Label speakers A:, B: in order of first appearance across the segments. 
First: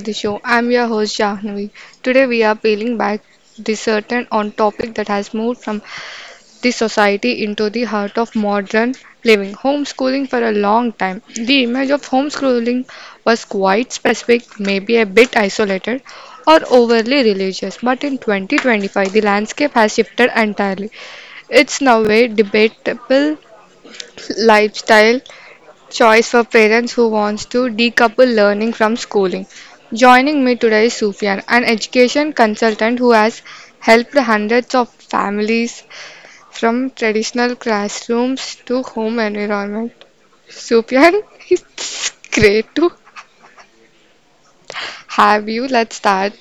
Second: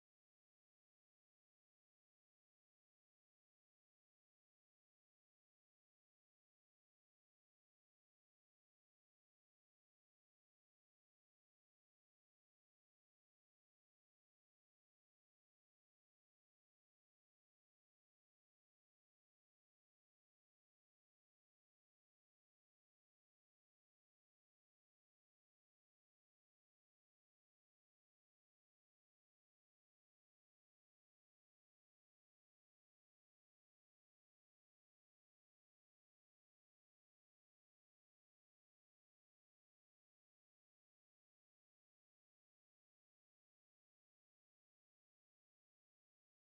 A: the show. I'm your host Jahnavi. Today we are peeling back the certain on topic that has moved from the society into the heart of modern living. Homeschooling for a long time. The image of homeschooling was quite specific, maybe a bit isolated or overly religious, but in 2025 the landscape has shifted entirely. It's now a debatable lifestyle choice for parents who wants to decouple learning from schooling. Joining me today is Sufyan, an education consultant who has helped hundreds of families from traditional classrooms to home environment. Sufyan, it's great to have you. Let's start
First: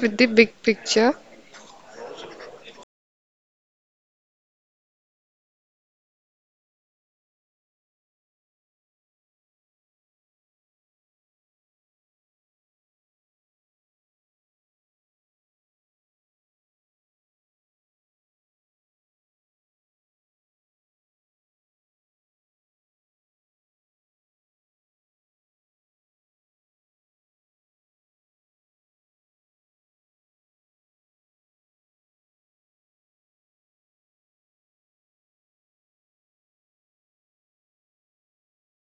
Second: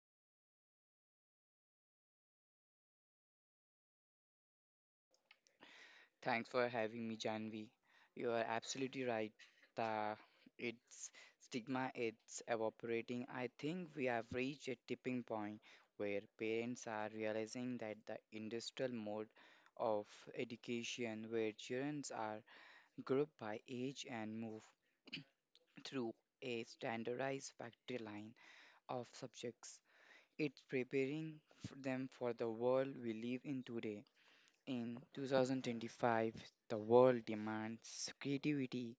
A: with the big picture.
B: Thanks for having me, Janvi. You are absolutely right. The its stigma it's evaporating. I think we have reached a tipping point where parents are realizing that the industrial mode of education where children are grouped by age and move through a standardized factory line of subjects. It's preparing them for the world we live in today in 2025, the world demands creativity,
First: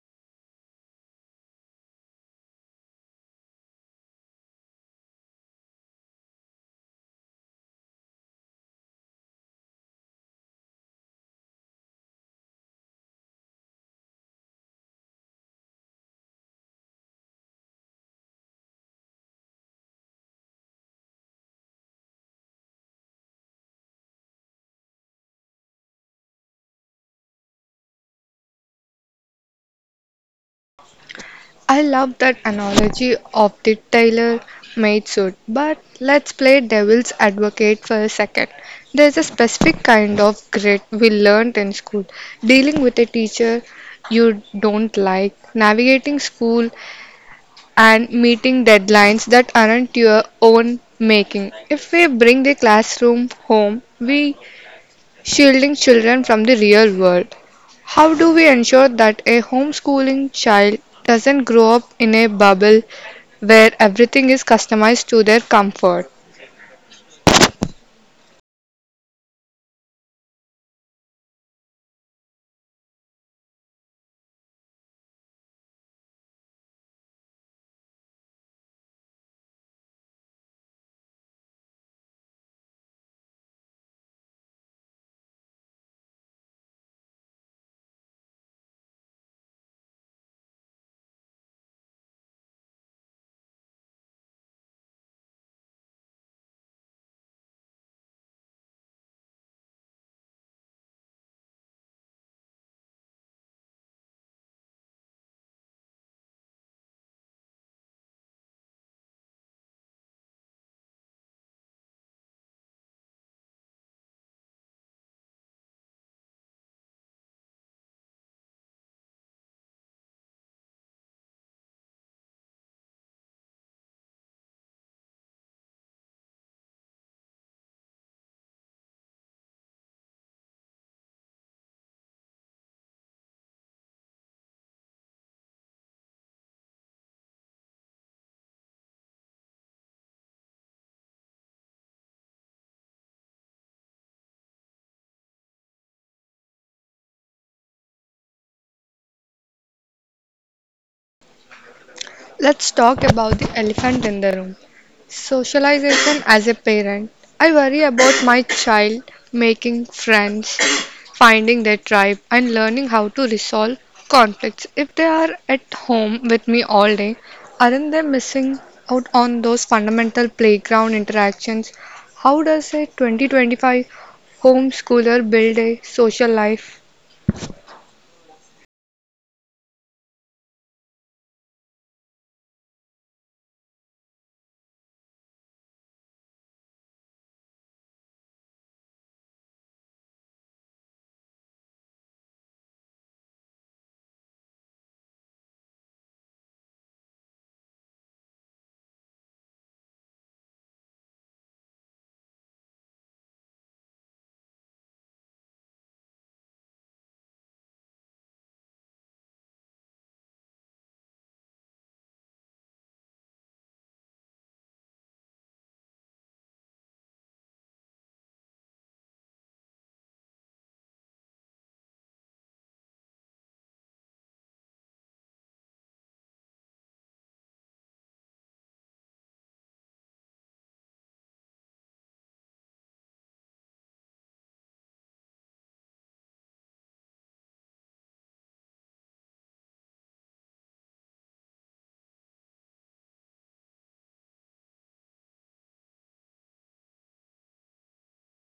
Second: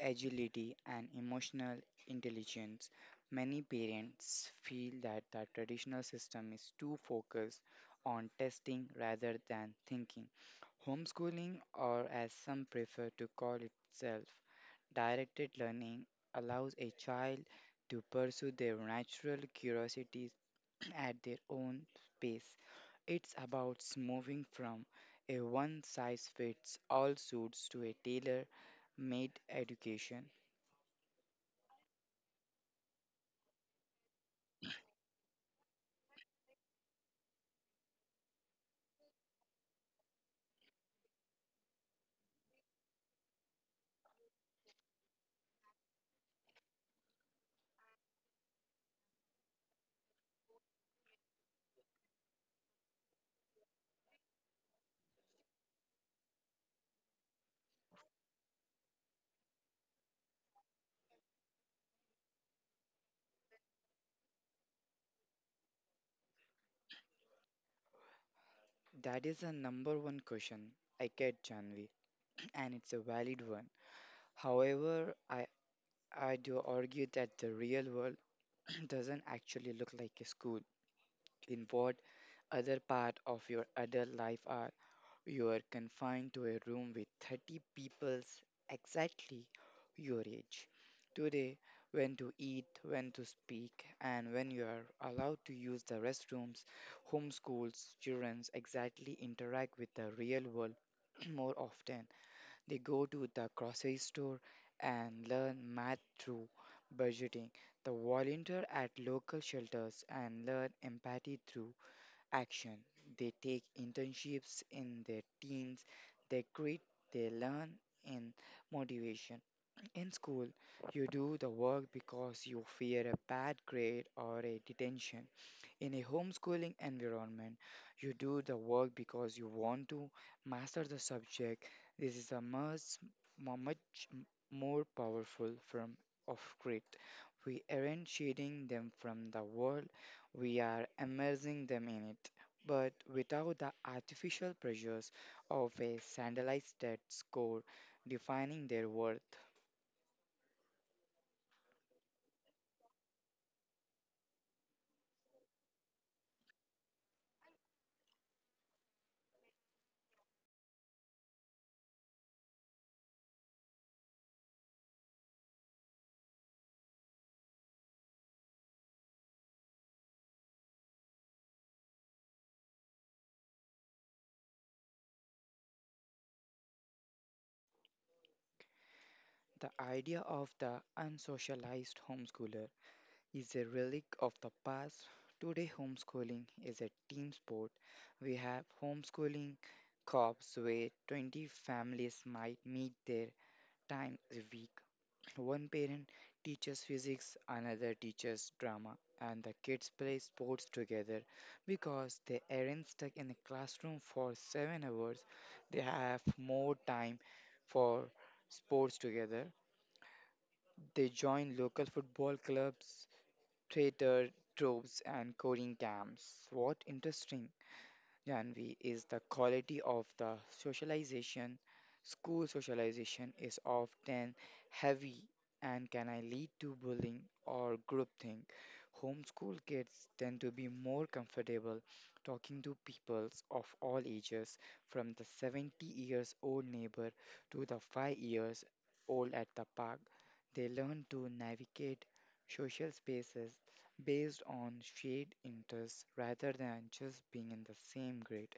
B: agility, and emotional intelligence. Many parents feel that the traditional system is too focused on testing rather than thinking. Homeschooling, or as some prefer to call itself, directed learning allows a child to pursue their natural curiosities at their own pace. It's about moving from a one size fits all suits to a tailor made education.
A: I love that analogy of the tailor made suit, but let's play devil's advocate for a second. There's a specific kind of grit we learned in school dealing with a teacher you don't like, navigating school, and meeting deadlines that aren't your own making. If we bring the classroom home, we shielding children from the real world. How do we ensure that a homeschooling child doesn't grow up in a bubble where everything is customized to their comfort?
B: That is the number one question I get, Janvi, and it's a valid one. However, I do argue that the real world doesn't actually look like a school. In what other part of your adult life are you are confined to a room with 30 people's exactly your age? Today, when to eat, when to speak, and when you are allowed to use the restrooms, homeschools children exactly interact with the real world more often. They go to the grocery store and learn math through budgeting. They volunteer at local shelters and learn empathy through action. They take internships in their teens, they quit, they learn in motivation. In school, you do the work because you fear a bad grade or a detention. In a homeschooling environment, you do the work because you want to master the subject. This is a much more powerful form of grit. We aren't shading them from the world, we are immersing them in it, but without the artificial pressures of a standardized test score defining their worth.
A: Let's talk about the elephant in the room. Socialization as a parent. I worry about my child making friends, finding their tribe, and learning how to resolve conflicts. If they are at home with me all day, aren't they missing out on those fundamental playground interactions? How does a 2025 homeschooler build a social life?
B: The idea of the unsocialized homeschooler is a relic of the past. Today, homeschooling is a team sport. We have homeschooling co-ops where 20 families might meet their times a week. One parent teaches physics, another teaches drama, and the kids play sports together because they aren't stuck in the classroom for 7 hours. They have more time for sports together. They join local football clubs, traitor troops and coding camps. What interesting, Janvi, is the quality of the socialization. School socialization is often heavy and can I lead to bullying or groupthink. Homeschool kids tend to be more comfortable talking to peoples of all ages, from the 70 years old neighbor to the 5 years old at the park. They learn to navigate social spaces based on shared interests rather than just being in the same grade.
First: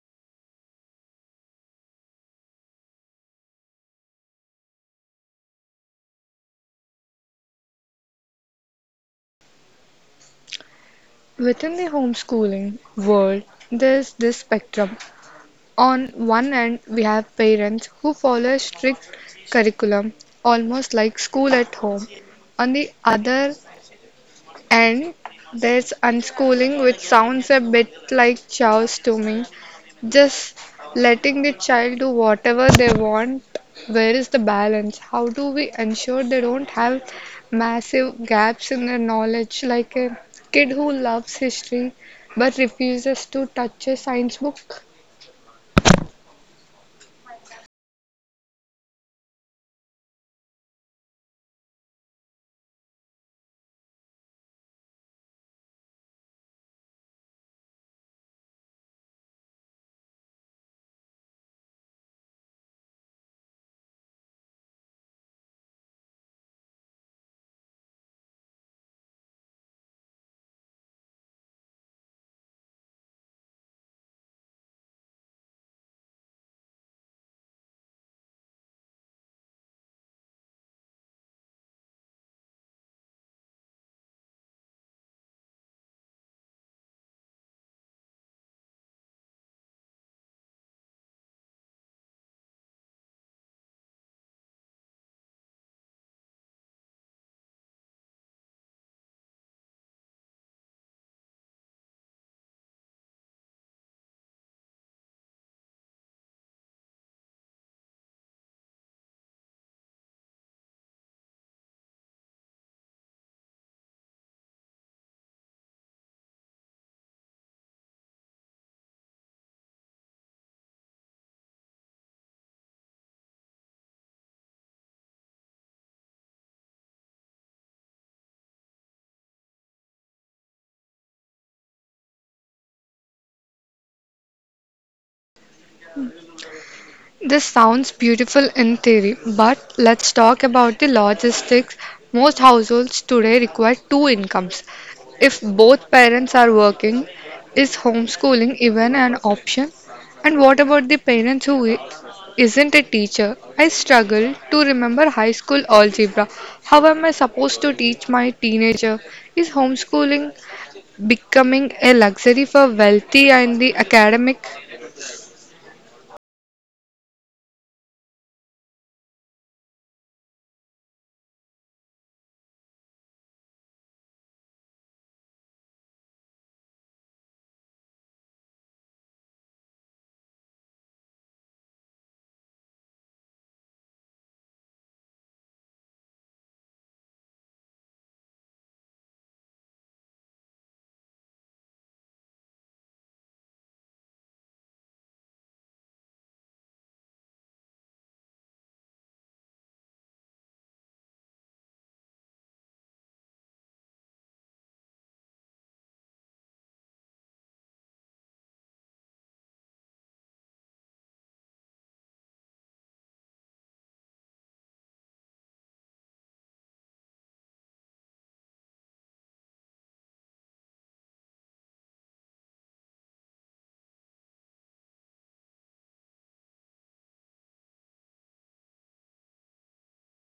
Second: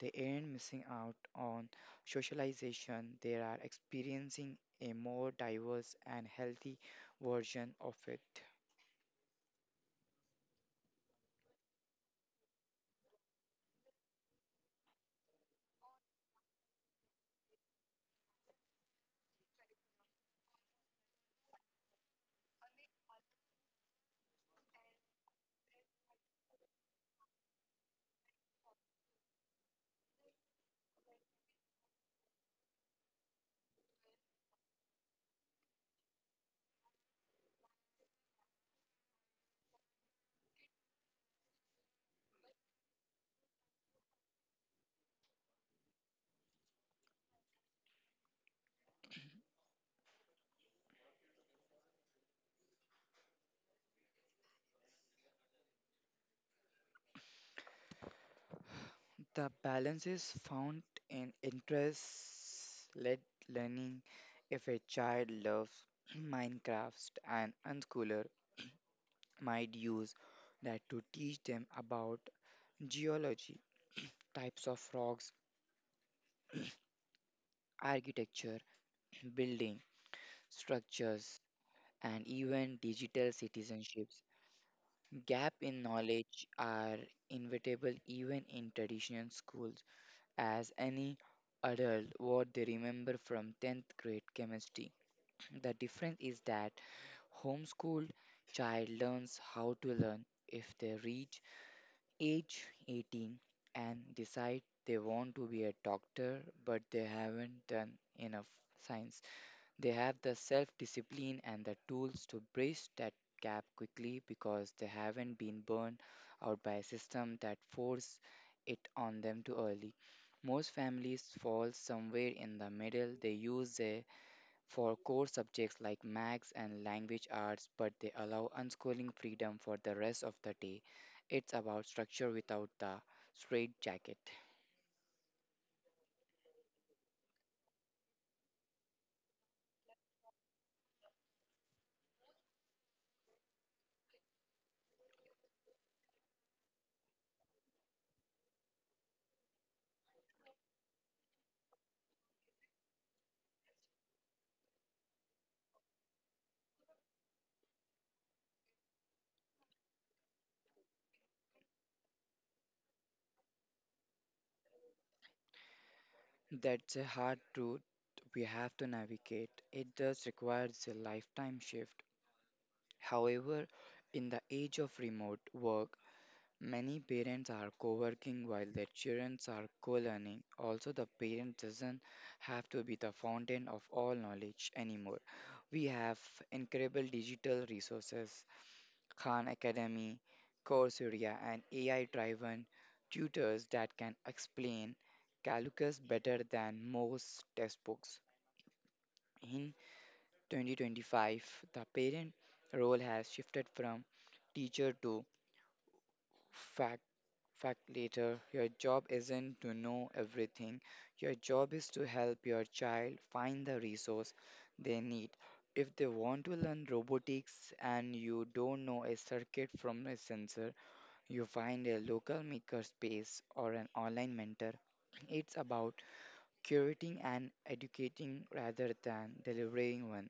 B: They aren't missing out on socialization, they are experiencing a more diverse and healthy version of it.
A: Within the homeschooling world, there's this spectrum. On one end, we have parents who follow a strict curriculum, almost like school at home. On the other end, there's unschooling, which sounds a bit like chaos to me. Just letting the child do whatever they want. Where is the balance? How do we ensure they don't have massive gaps in their knowledge, like a kid who loves history but refuses to touch a science book?
B: The balance is found in interest led learning. If a child loves Minecraft, an unschooler might use that to teach them about geology, types of rocks, architecture, building structures, and even digital citizenships. Gap in knowledge are inevitable even in traditional schools, as any adult what they remember from 10th grade chemistry. The difference is that homeschooled child learns how to learn. If they reach age 18 and decide they want to be a doctor but they haven't done enough science, they have the self discipline and the tools to bridge that gap quickly because they haven't been burned out by a system that forced it on them too early. Most families fall somewhere in the middle. They use it for core subjects like maths and language arts, but they allow unschooling freedom for the rest of the day. It's about structure without the straitjacket.
A: This sounds beautiful in theory, but let's talk about the logistics. Most households today require two incomes. If both parents are working, is homeschooling even an option? And what about the parents who isn't a teacher? I struggle to remember high school algebra. How am I supposed to teach my teenager? Is homeschooling becoming a luxury for wealthy and the academic?
B: That's a hard truth we have to navigate. It does requires a lifetime shift. However, in the age of remote work, many parents are co-working while their children are co-learning. Also, the parent doesn't have to be the fountain of all knowledge anymore. We have incredible digital resources: Khan Academy, Coursera, and AI driven tutors that can explain calculus better than most textbooks. In 2025, the parent role has shifted from teacher to fact facilitator. Your job isn't to know everything. Your job is to help your child find the resource they need. If they want to learn robotics and you don't know a circuit from a sensor, you find a local makerspace or an online mentor. It's about curating and educating rather than delivering one.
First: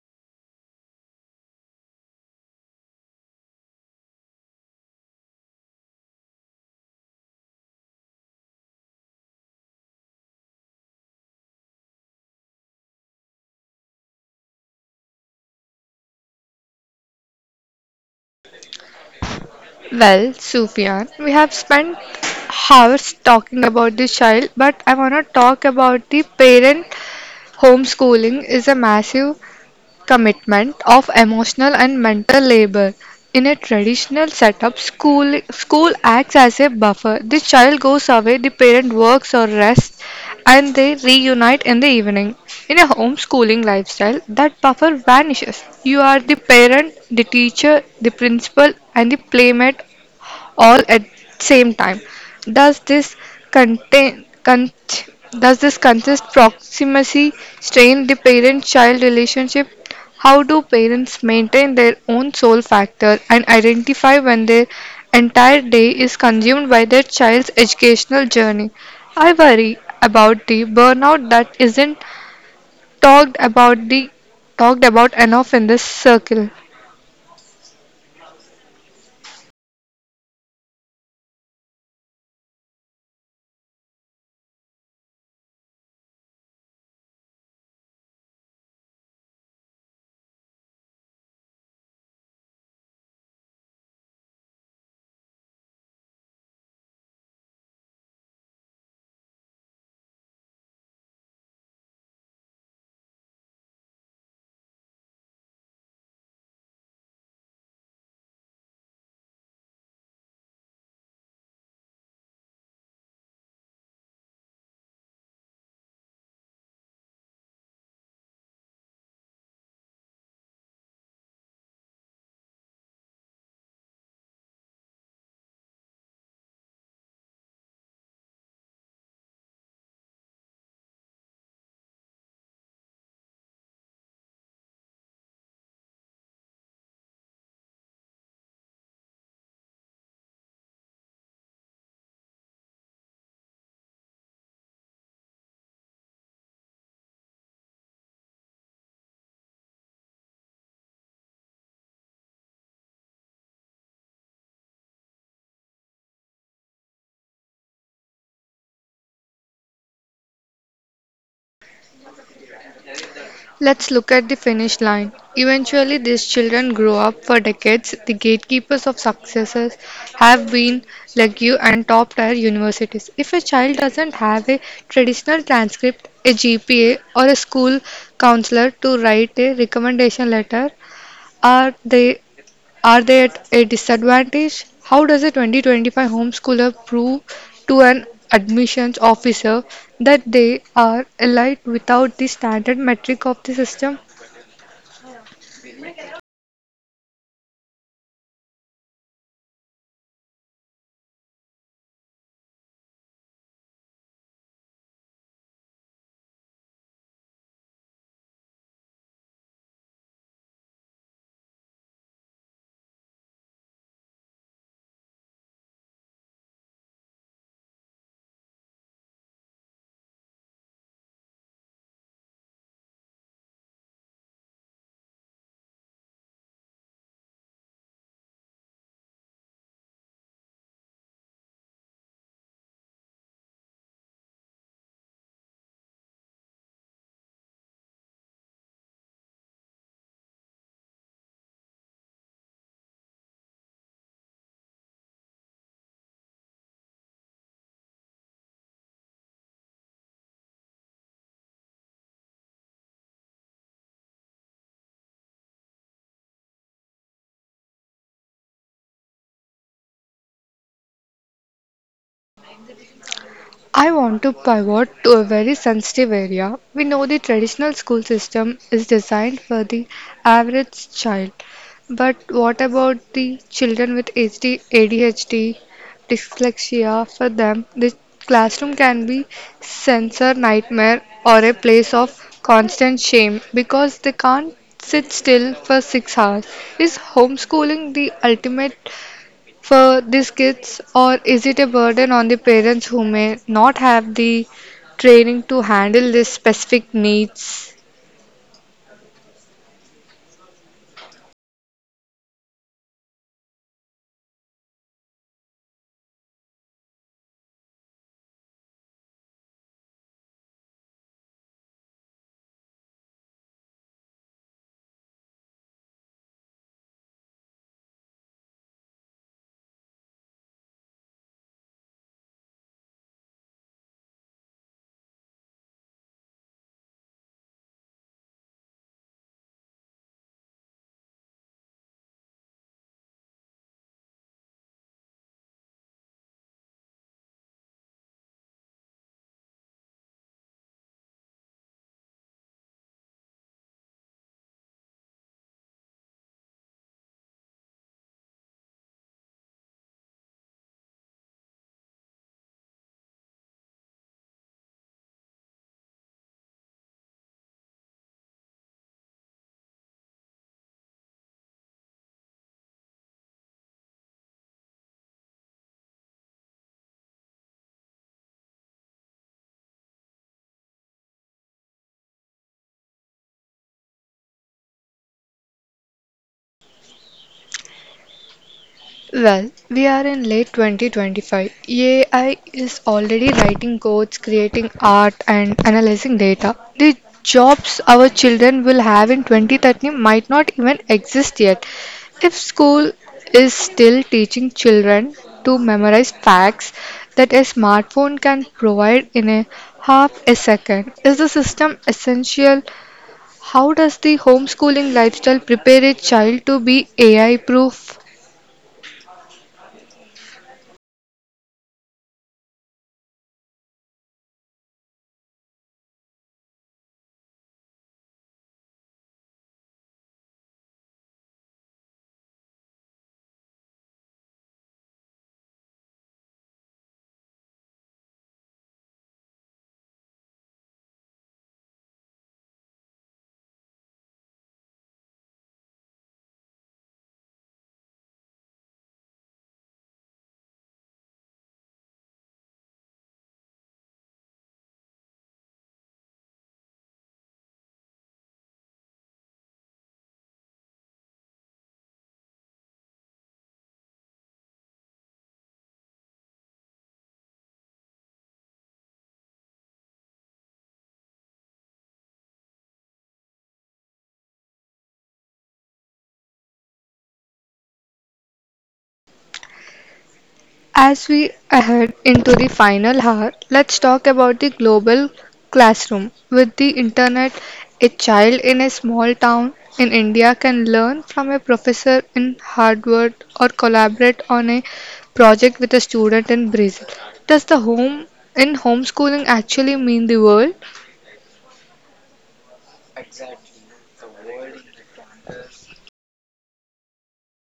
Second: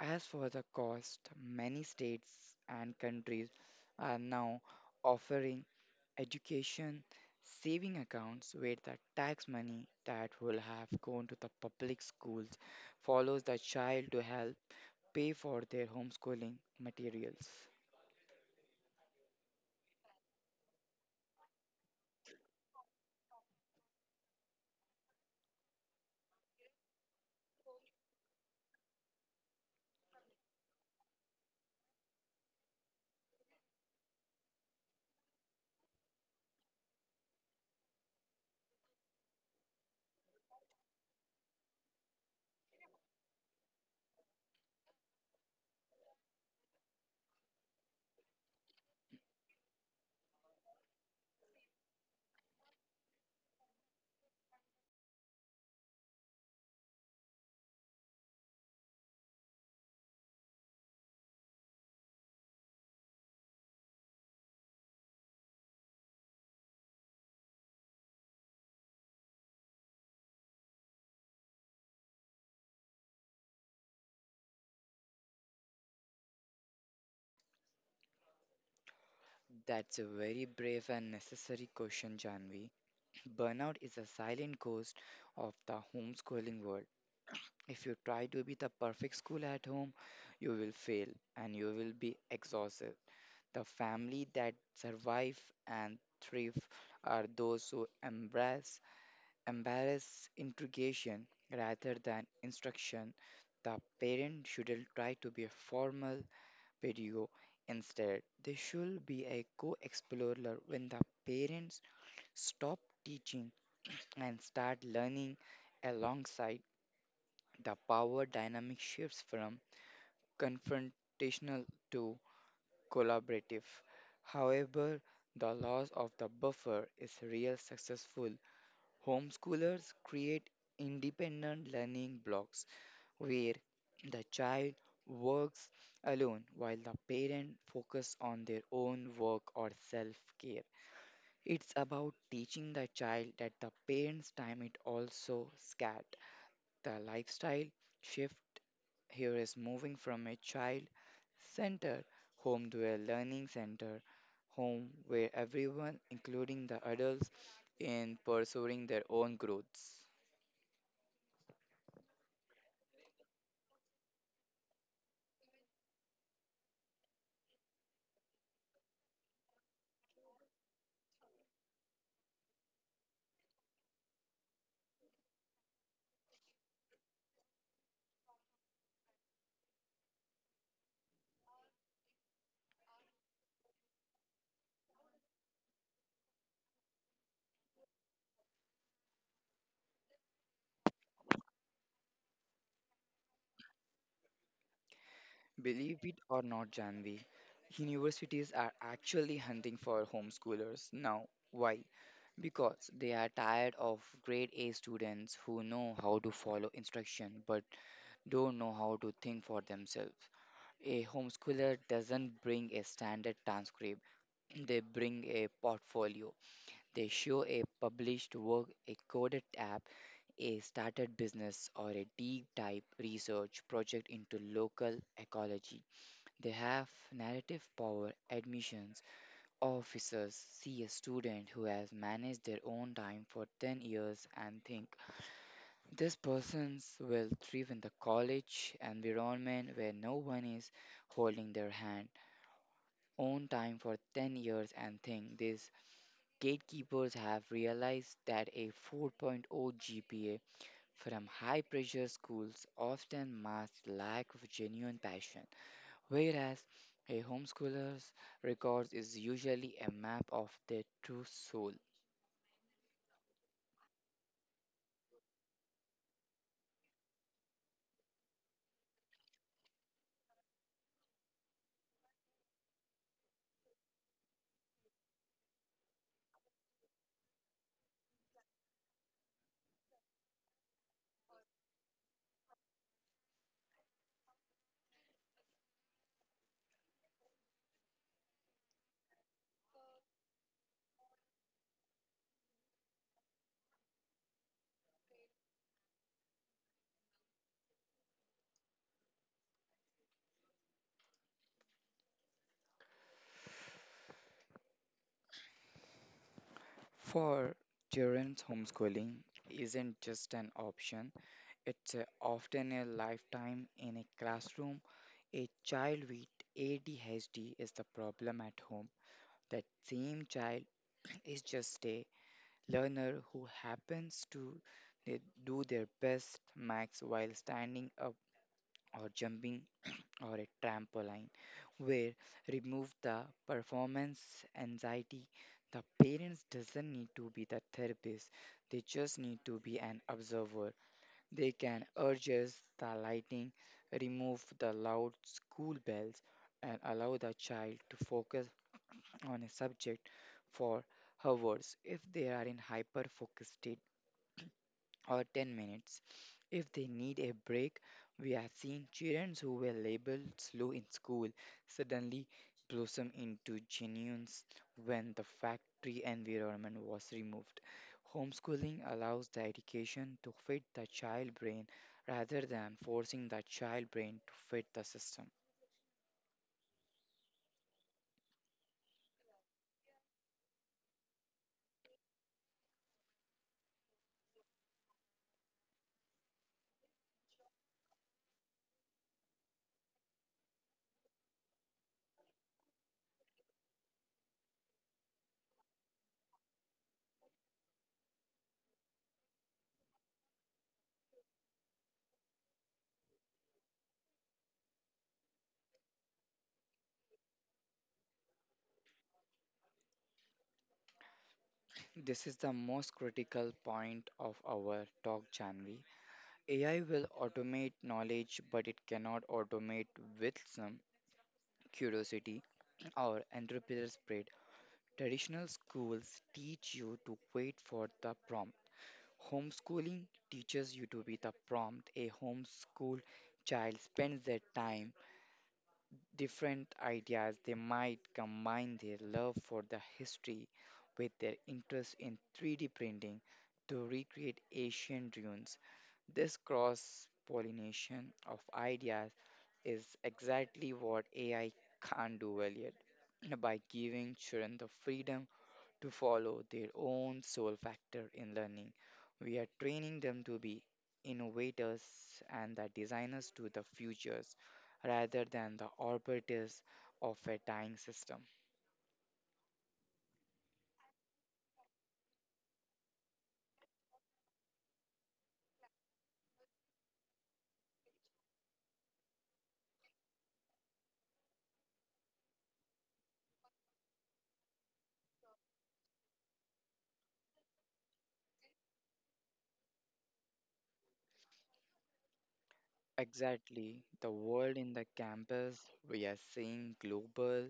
B: As for the cost, many states and countries are now offering education saving accounts where the tax money that will have gone to the public schools follows the child to help pay for their homeschooling materials.
A: Well, Sufyan, we have spent hours talking about the child, but I want to talk about the parent. Homeschooling is a massive commitment of emotional and mental labor. In a traditional setup, school acts as a buffer. The child goes away, the parent works or rests, and they reunite in the evening. In a homeschooling lifestyle, that buffer vanishes. You are the parent, the teacher, the principal, and the playmate all at same time. Does this contain con- does this consist proximity strain the parent-child relationship? How do parents maintain their own soul factor and identify when their entire day is consumed by their child's educational journey? I worry about the burnout that isn't talked about the talked about enough in this circle.
B: That's a very brave and necessary question, Janvi. Burnout is a silent ghost of the homeschooling world. If you try to be the perfect school at home, you will fail and you will be exhausted. The family that survive and thrive are those who embrace integration rather than instruction. The parent shouldn't try to be a formal pedagogue. Instead, they should be a co-explorer. When the parents stop teaching and start learning alongside, the power dynamic shifts from confrontational to collaborative. However, the loss of the buffer is real. Successful homeschoolers create independent learning blocks where the child works alone while the parent focus on their own work or self-care. It's about teaching the child that the parent's time is also scarce. The lifestyle shift here is moving from a child centered home to a learning center home where everyone, including the adults, in pursuing their own growths.
A: Let's look at the finish line. Eventually, these children grow up. For decades, the gatekeepers of successes have been legue and top tier universities. If a child doesn't have a traditional transcript, a GPA, or a school counselor to write a recommendation letter, are they are they at a disadvantage? How does a 2025 homeschooler prove to an admissions officer that they are elite without the standard metric of the system?
B: Believe it or not, Janvi, universities are actually hunting for homeschoolers now. Why? Because they are tired of grade A students who know how to follow instruction but don't know how to think for themselves. A homeschooler doesn't bring a standard transcript, they bring a portfolio. They show a published work, a coded app, a started business, or a deep dive research project into local ecology. They have narrative power. Admissions officers see a student who has managed their own time for 10 years and think, this person will thrive in the college environment where no one is holding their hand. own time for 10 years and think these gatekeepers have realized that a 4.0 GPA from high pressure schools often masks lack of genuine passion, whereas a homeschooler's records is usually a map of their true soul.
A: I want to pivot to a very sensitive area. We know the traditional school system is designed for the average child, but what about the children with HD, ADHD, dyslexia? For them, the classroom can be sensor nightmare or a place of constant shame because they can't sit still for 6 hours. Is homeschooling the ultimate for these kids, or is it a burden on the parents who may not have the training to handle these specific needs?
B: For children's, homeschooling isn't just an option, it's often a lifetime. In a classroom, a child with ADHD is the problem at home. That same child is just a learner who happens to they do their best max while standing up or jumping or a trampoline, where remove the performance anxiety. The parents doesn't need to be the therapist. They just need to be an observer. They can adjust the lighting, remove the loud school bells, and allow the child to focus on a subject for hours if they are in hyper focused state, or 10 minutes if they need a break. We have seen children who were labeled slow in school suddenly blossom into geniuses when the factory environment was removed. Homeschooling allows the education to fit the child brain rather than forcing the child brain to fit the system.
A: Well, we are in late 2025. AI is already writing codes, creating art, and analyzing data. The jobs our children will have in 2030 might not even exist yet. If school is still teaching children to memorize facts that a smartphone can provide in a half a second, is the system essential? How does the homeschooling lifestyle prepare a child to be AI proof?
B: This is the most critical point of our talk, Janvi. AI will automate knowledge, but it cannot automate with some curiosity, or entrepreneurial spirit. Traditional schools teach you to wait for the prompt. Homeschooling teaches you to be the prompt. A homeschooled child spends their time different ideas. They might combine their love for the history with their interest in 3D printing to recreate ancient ruins. This cross pollination of ideas is exactly what AI can't do well yet. by giving children the freedom to follow their own soul factor in learning, we are training them to be innovators and the designers to the futures rather than the operators of a dying system.
A: As we head into the final hour, let's talk about the global classroom. With the internet, a child in a small town in India can learn from a professor in Harvard or collaborate on a project with a student in Brazil. Does the home in homeschooling actually mean the world?
B: Exactly, the world in the campus, we are seeing global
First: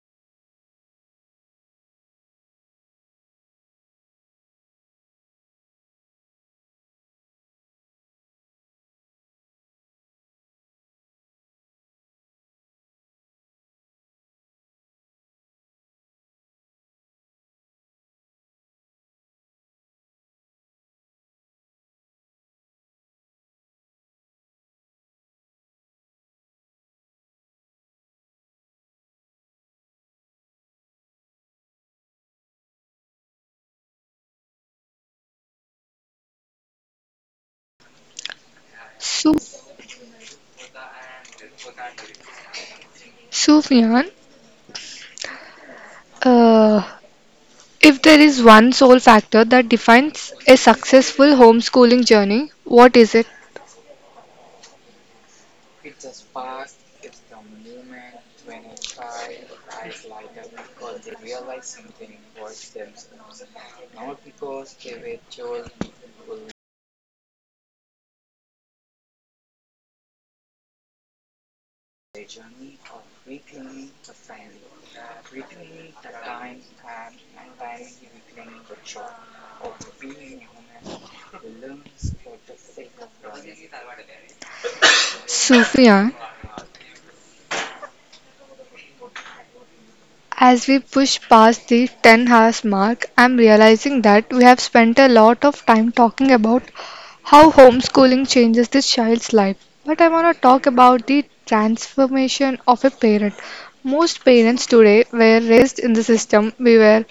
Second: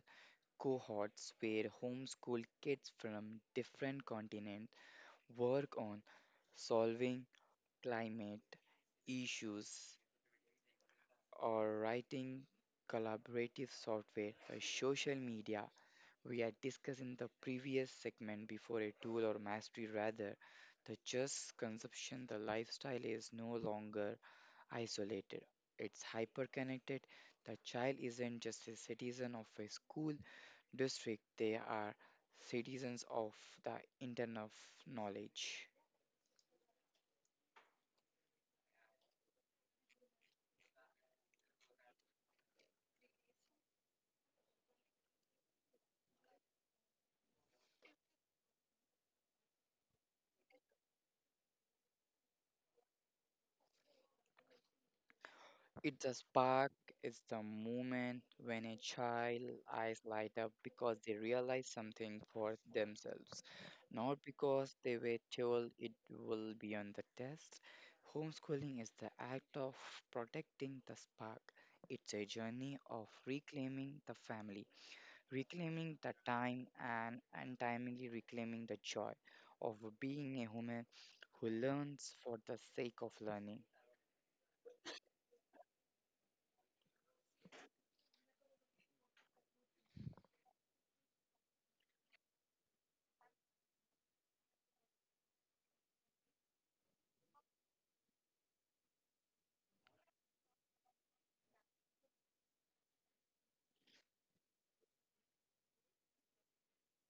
B: cohorts where homeschool kids from different continents work on solving climate issues or writing collaborative software or social media. We had discussed in the previous segment before a tool or mastery rather the just consumption. The lifestyle is no longer isolated. It's hyperconnected. The child isn't just a citizen of a school district, they are citizens of the internet of knowledge.
A: Sufyan, uh, if there is one sole factor that defines a successful homeschooling journey, what is it?
B: It's a spark, it's the moment when a child eyes light up because they realize something for themselves, not because they were told it will be on the test. Homeschooling is the act of protecting the spark. It's a journey of reclaiming the family, reclaiming the time, and untimely reclaiming the joy of being a human who learns for the sake of learning.
A: Sufyan. As we push past the 10 hours mark, I'm realizing that we have spent a lot of time talking about how homeschooling changes the child's life. But I want to talk about the transformation of a parent. Most parents today were raised in the system we were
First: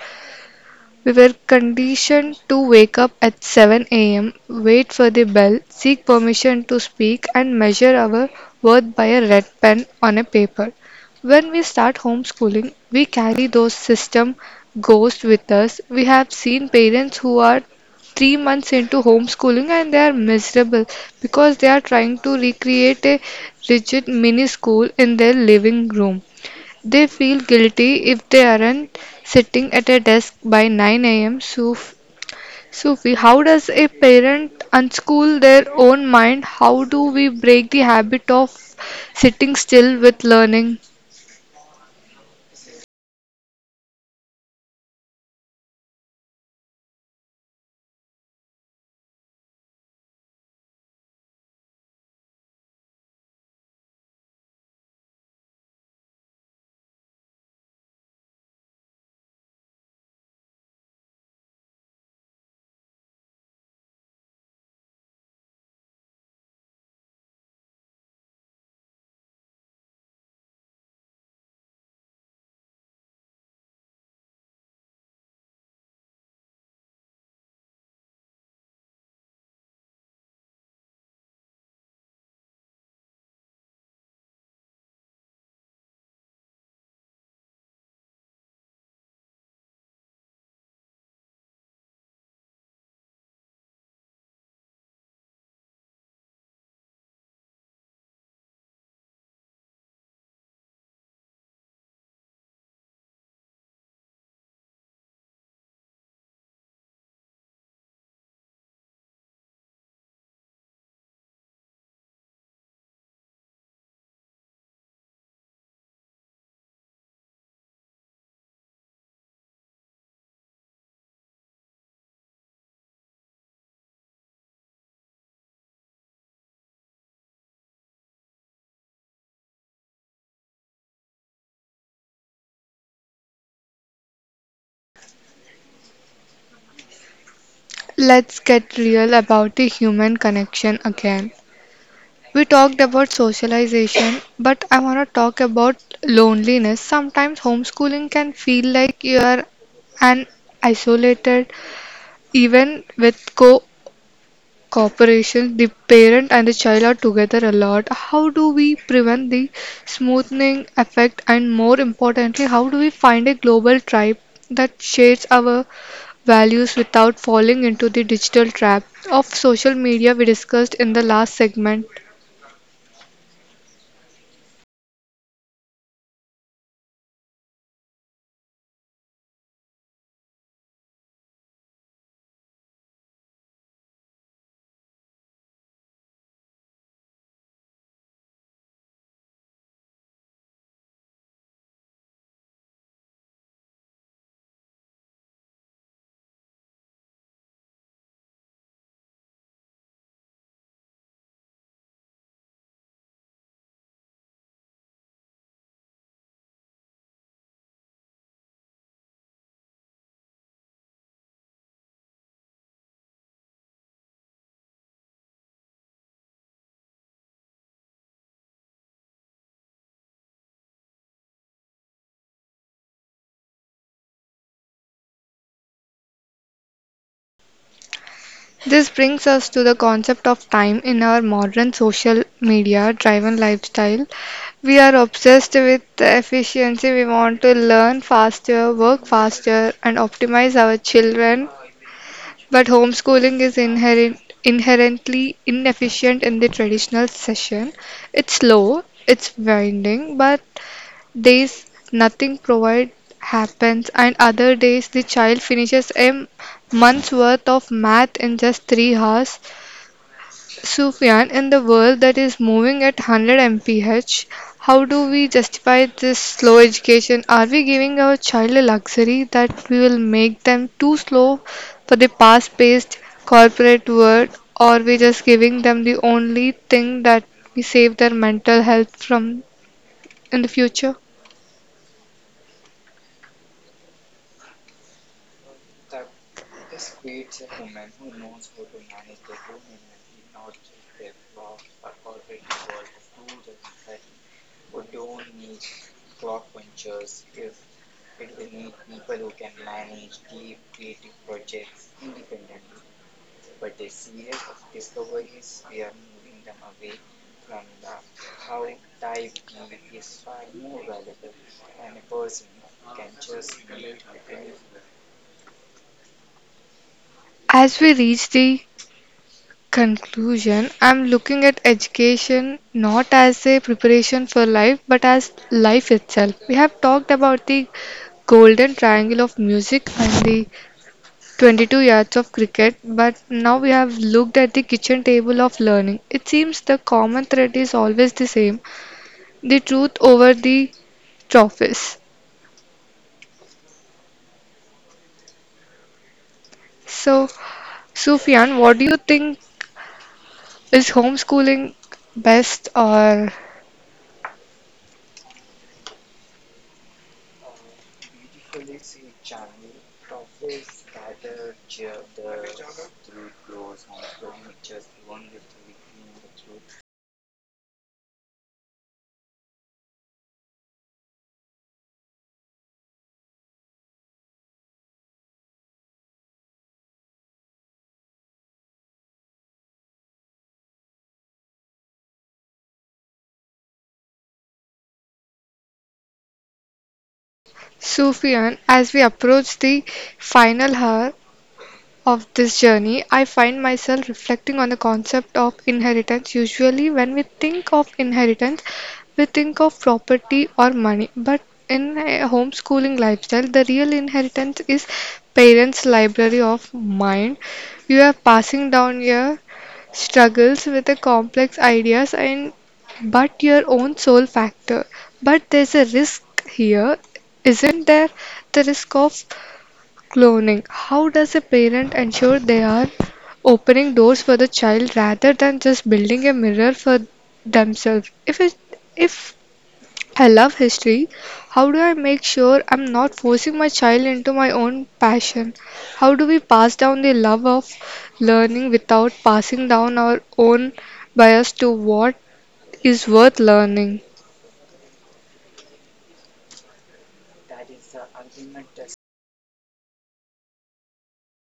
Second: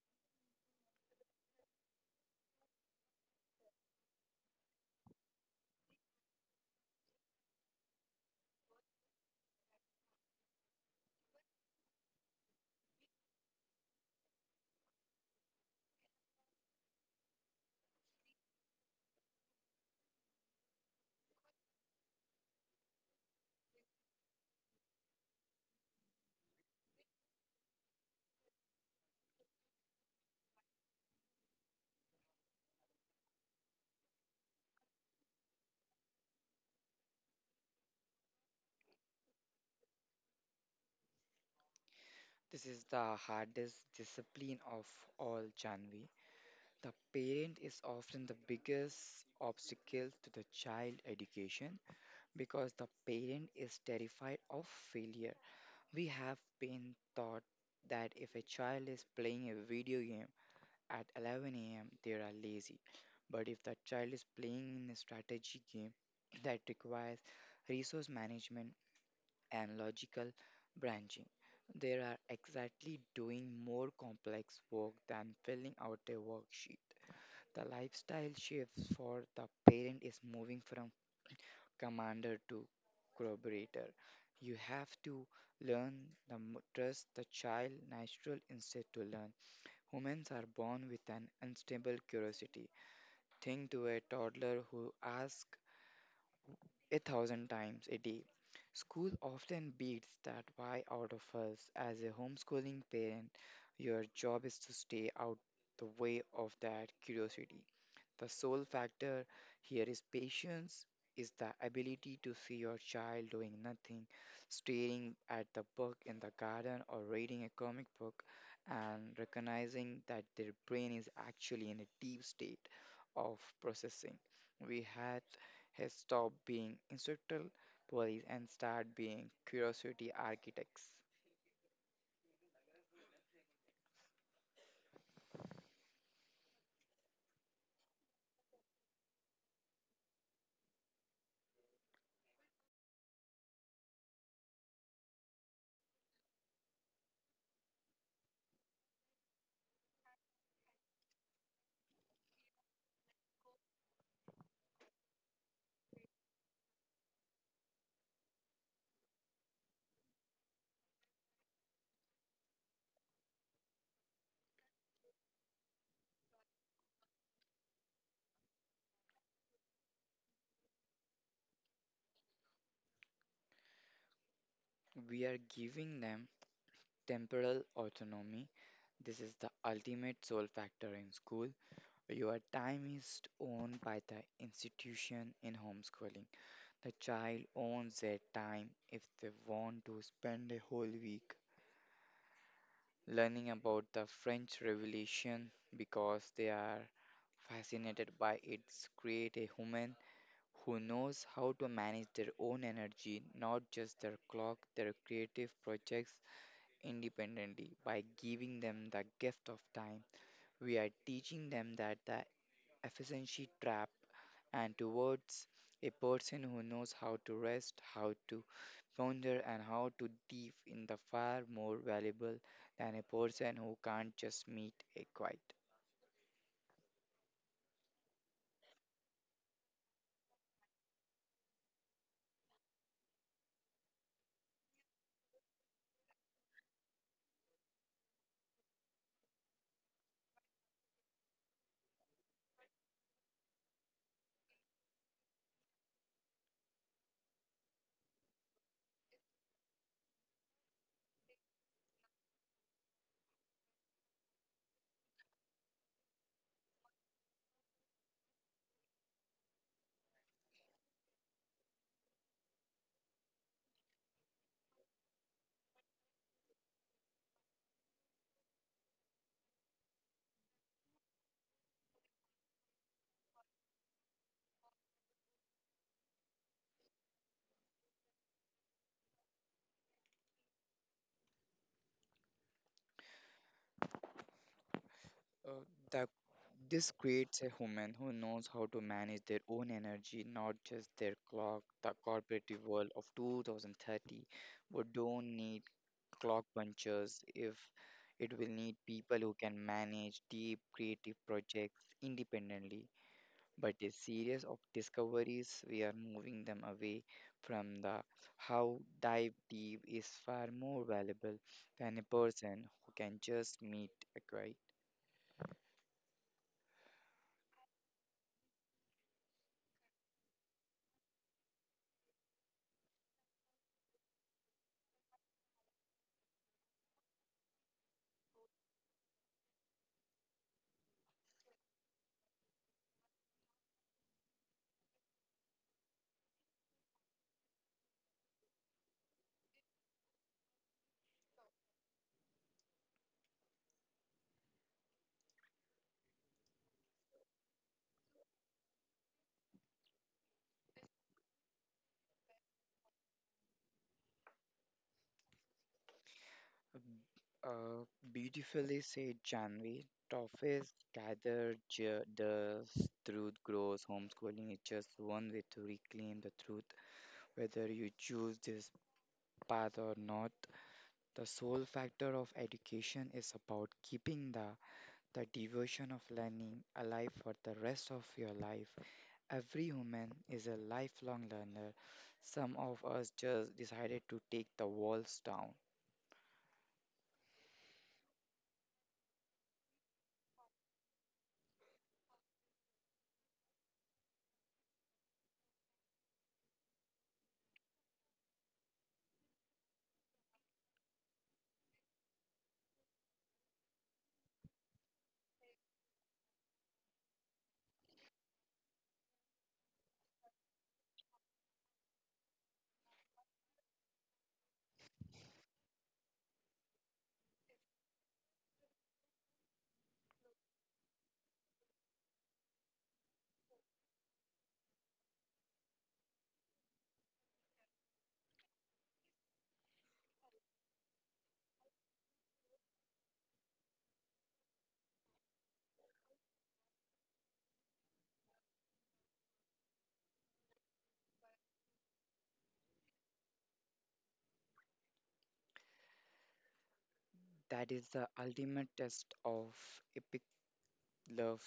A: we were conditioned to wake up at 7 a.m., wait for the bell, seek permission to speak, and measure our worth by a red pen on a paper. When we start homeschooling, we carry those system ghosts with us. We have seen parents who are 3 months into homeschooling and they are miserable because they are trying to recreate a rigid mini school in their living room. They feel guilty if they aren't sitting at a desk by 9 am. Sufi, how does a parent unschool their own mind? How do we break the habit of sitting still with learning?
B: This is the hardest discipline of all, Janvi. The parent is often the biggest obstacle to the child education because the parent is terrified of failure. We have been taught that if a child is playing a video game at 11 a.m., they are lazy. But if the child is playing in a strategy game that requires resource management and logical branching. They are exactly doing more complex work than filling out a worksheet. The lifestyle shift for the parent is moving from commander to collaborator. You have to learn trust the child natural instead to learn. Humans are born with an unstable curiosity. Think to a toddler who asks a thousand times a day. School often beats that why out of us. As a homeschooling parent, your job is to stay out the way of that curiosity. The sole factor here is patience, is the ability to see your child doing nothing, staring at the book in the garden or reading a comic book, and recognizing that their brain is actually in a deep state of processing. We had has stopped being instructional police and start being curiosity architects.
A: Let's get real about the human connection again. We talked about socialization, but I want to talk about loneliness. Sometimes homeschooling can feel like you are an isolated, even with co Cooperation. The parent and the child are together a lot. How do we prevent the smoothing effect, and more importantly, how do we find a global tribe that shares our values without falling into the digital trap of social media we discussed in the last segment?
B: We are giving them temporal autonomy. This is the ultimate soul factor in school. Your time is owned by the institution in homeschooling. The child owns their time if they want to spend a whole week learning about the French Revolution because they are fascinated by its create a human who knows how to manage their own energy, not just their clock, their creative projects independently. By giving them the gift of time, we are teaching them that the efficiency trap and towards a person who knows how to rest, how to ponder, and how to dive in the far more valuable than a person who can't just meet a quiet.
A: This brings us to the concept of time in our modern social media driven lifestyle. We are obsessed with the efficiency. We want to learn faster, work faster, and optimize our children. But homeschooling is inherently inefficient in the traditional session. It's slow, it's winding, but days nothing provide happens, and other days the child finishes a month's worth of math in just 3 hours. Sufyan, in the world that is moving at 100 mph, how do we justify this slow education? Are we giving our child a luxury that we will make them too slow for the fast-paced corporate world, or we just giving them the only thing that we save their mental health from in the future?
B: Uh, the This creates a human who knows how to manage their own energy, not just their clock. The corporate world of 2030 would don't need clock punchers if it will need people who can manage deep creative projects independently. But a series of discoveries, we are moving them away from the how dive deep is far more valuable than a person who can just meet a guy.
A: As we reach the Conclusion, I'm looking at education not as a preparation for life but as life itself. We have talked about the golden triangle of music and the 22 yards of cricket, but now we have looked at the kitchen table of learning. It seems the common thread is always the same, the truth over the trophies. So, Sufyan, what do you think, is homeschooling best or
B: Uh, Beautifully said, Janvi. Toffees gather dust, truth grows. Homeschooling is just one way to reclaim the truth. Whether you choose this path or not, the sole factor of education is about keeping the devotion of learning alive for the rest of your life. Every human is a lifelong learner. Some of us just decided to take the walls down.
A: Sufyan, as we approach the final hour of this journey, I find myself reflecting on the concept of inheritance. Usually, when we think of inheritance, we think of property or money, but in a homeschooling lifestyle, the real inheritance is parents' library of mind. You are passing down your struggles with the complex ideas and but your own soul factor. But there's a risk here, isn't there? The risk of Cloning. How does a parent ensure they are opening doors for the child rather than just building a mirror for themselves? If I love history, how do I make sure I'm not forcing my child into my own passion? How do we pass down the love of learning without passing down our own bias to what is worth learning?
B: That is the ultimate test of epic love,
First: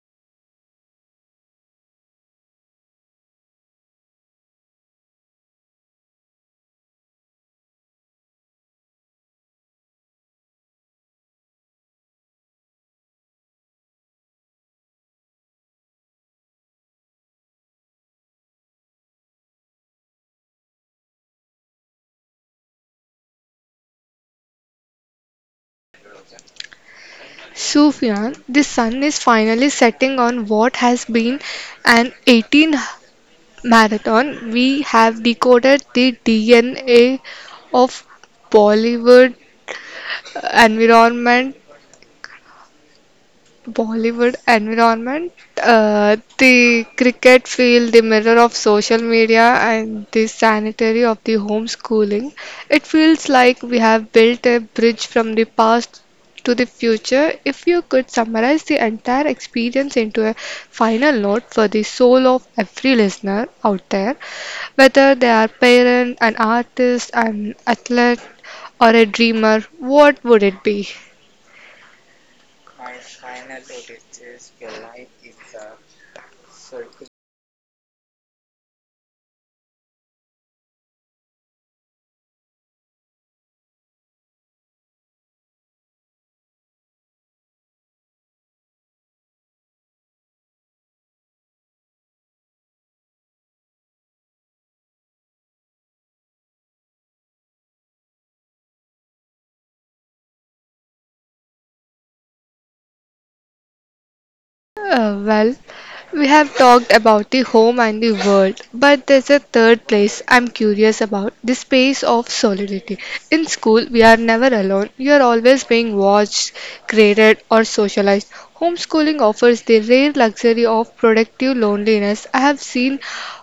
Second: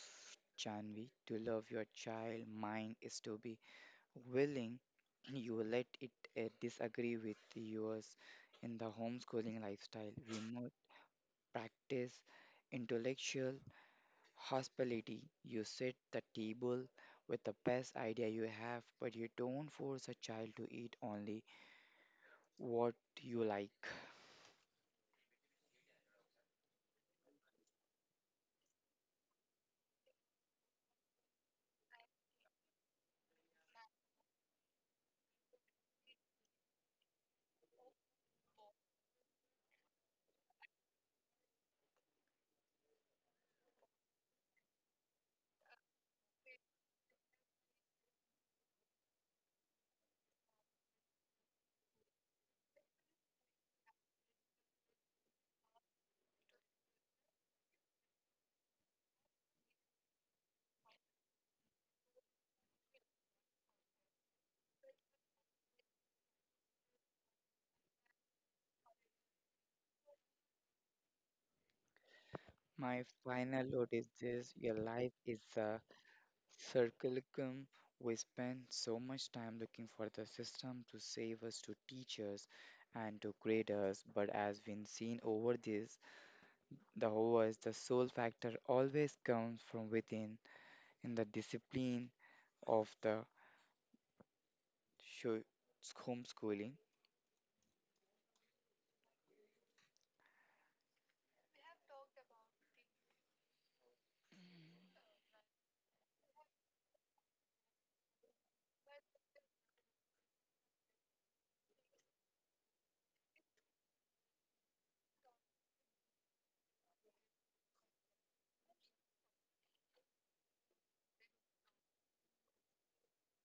B: Janvi. To love your child mind is to be willing you let it disagree with yours in the homeschooling lifestyle. We must practice intellectual hospitality. You set the table with the best idea you have, but you don't force a child to eat only what you like.
A: Sufyan, the sun is finally setting on what has been an 18 marathon, we have decoded the DNA of Bollywood environment Bollywood environment, the cricket field, the mirror of social media, and the sanitary of the homeschooling. It feels like we have built a bridge from the past to the future. If you could summarize the entire experience into a final note for the soul of every listener out there, whether they are parent, an artist, an athlete, or a dreamer, what would it be?
B: My final note is this your life is a Circulicum, we spend so much time looking for the system to save us, to teach us, and to grade us. But as we've seen over this, the hours, the soul factor always comes from within in the discipline of the sho- homeschooling.
A: Well, we have talked about the home and the world, but there's a third place I'm curious about the space of solidity. In school, we are never alone, you are always being watched, graded, or socialized. Homeschooling offers the rare luxury of productive loneliness. I have seen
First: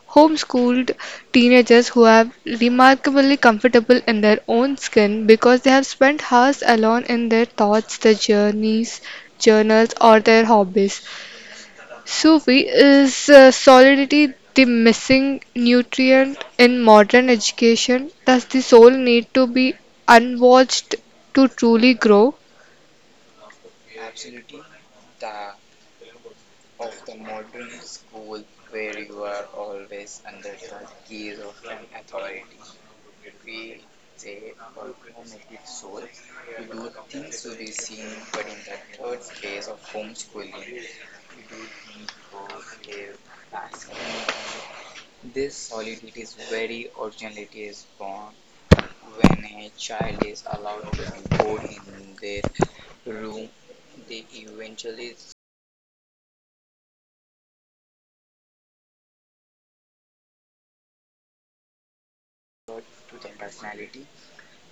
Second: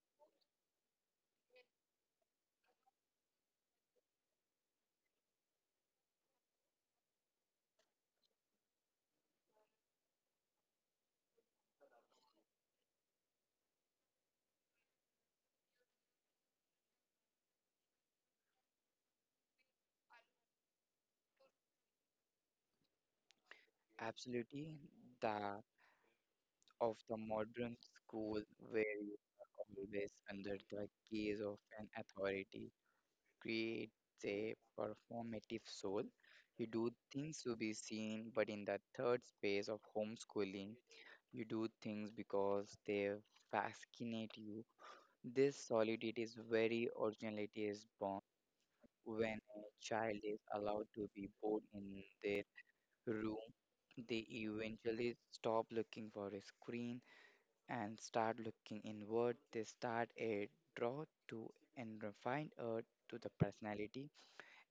A: homeschooled teenagers who are remarkably comfortable in their own skin because they have spent hours alone in their thoughts, their journals, or their hobbies. Sufi is solidity the missing nutrient in modern education? Does the soul need to be unwatched to truly grow?
B: Absolutely, that of the modern school where you are always under the gaze of an authority creates a performative soul. You do things to be seen, but in the third space of homeschooling, you do things because they fascinate you. This solidity is very originality is born when a child is allowed to be bored in their room, they eventually stop looking for a screen and start looking inward. They start a draw to and find a to the personality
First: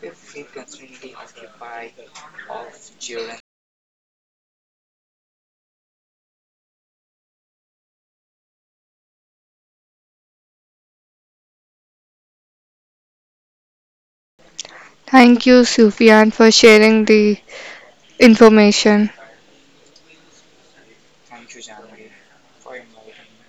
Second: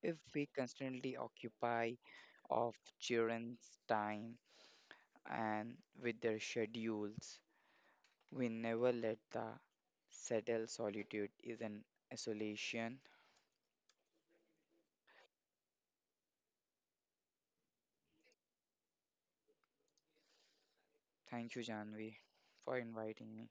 B: if we constantly occupy of children's time and with their schedules, we never let the settle. Solitude is an isolation.
A: Thank you, Sufian, for sharing the information.
B: Thank you, janvi, for inviting me.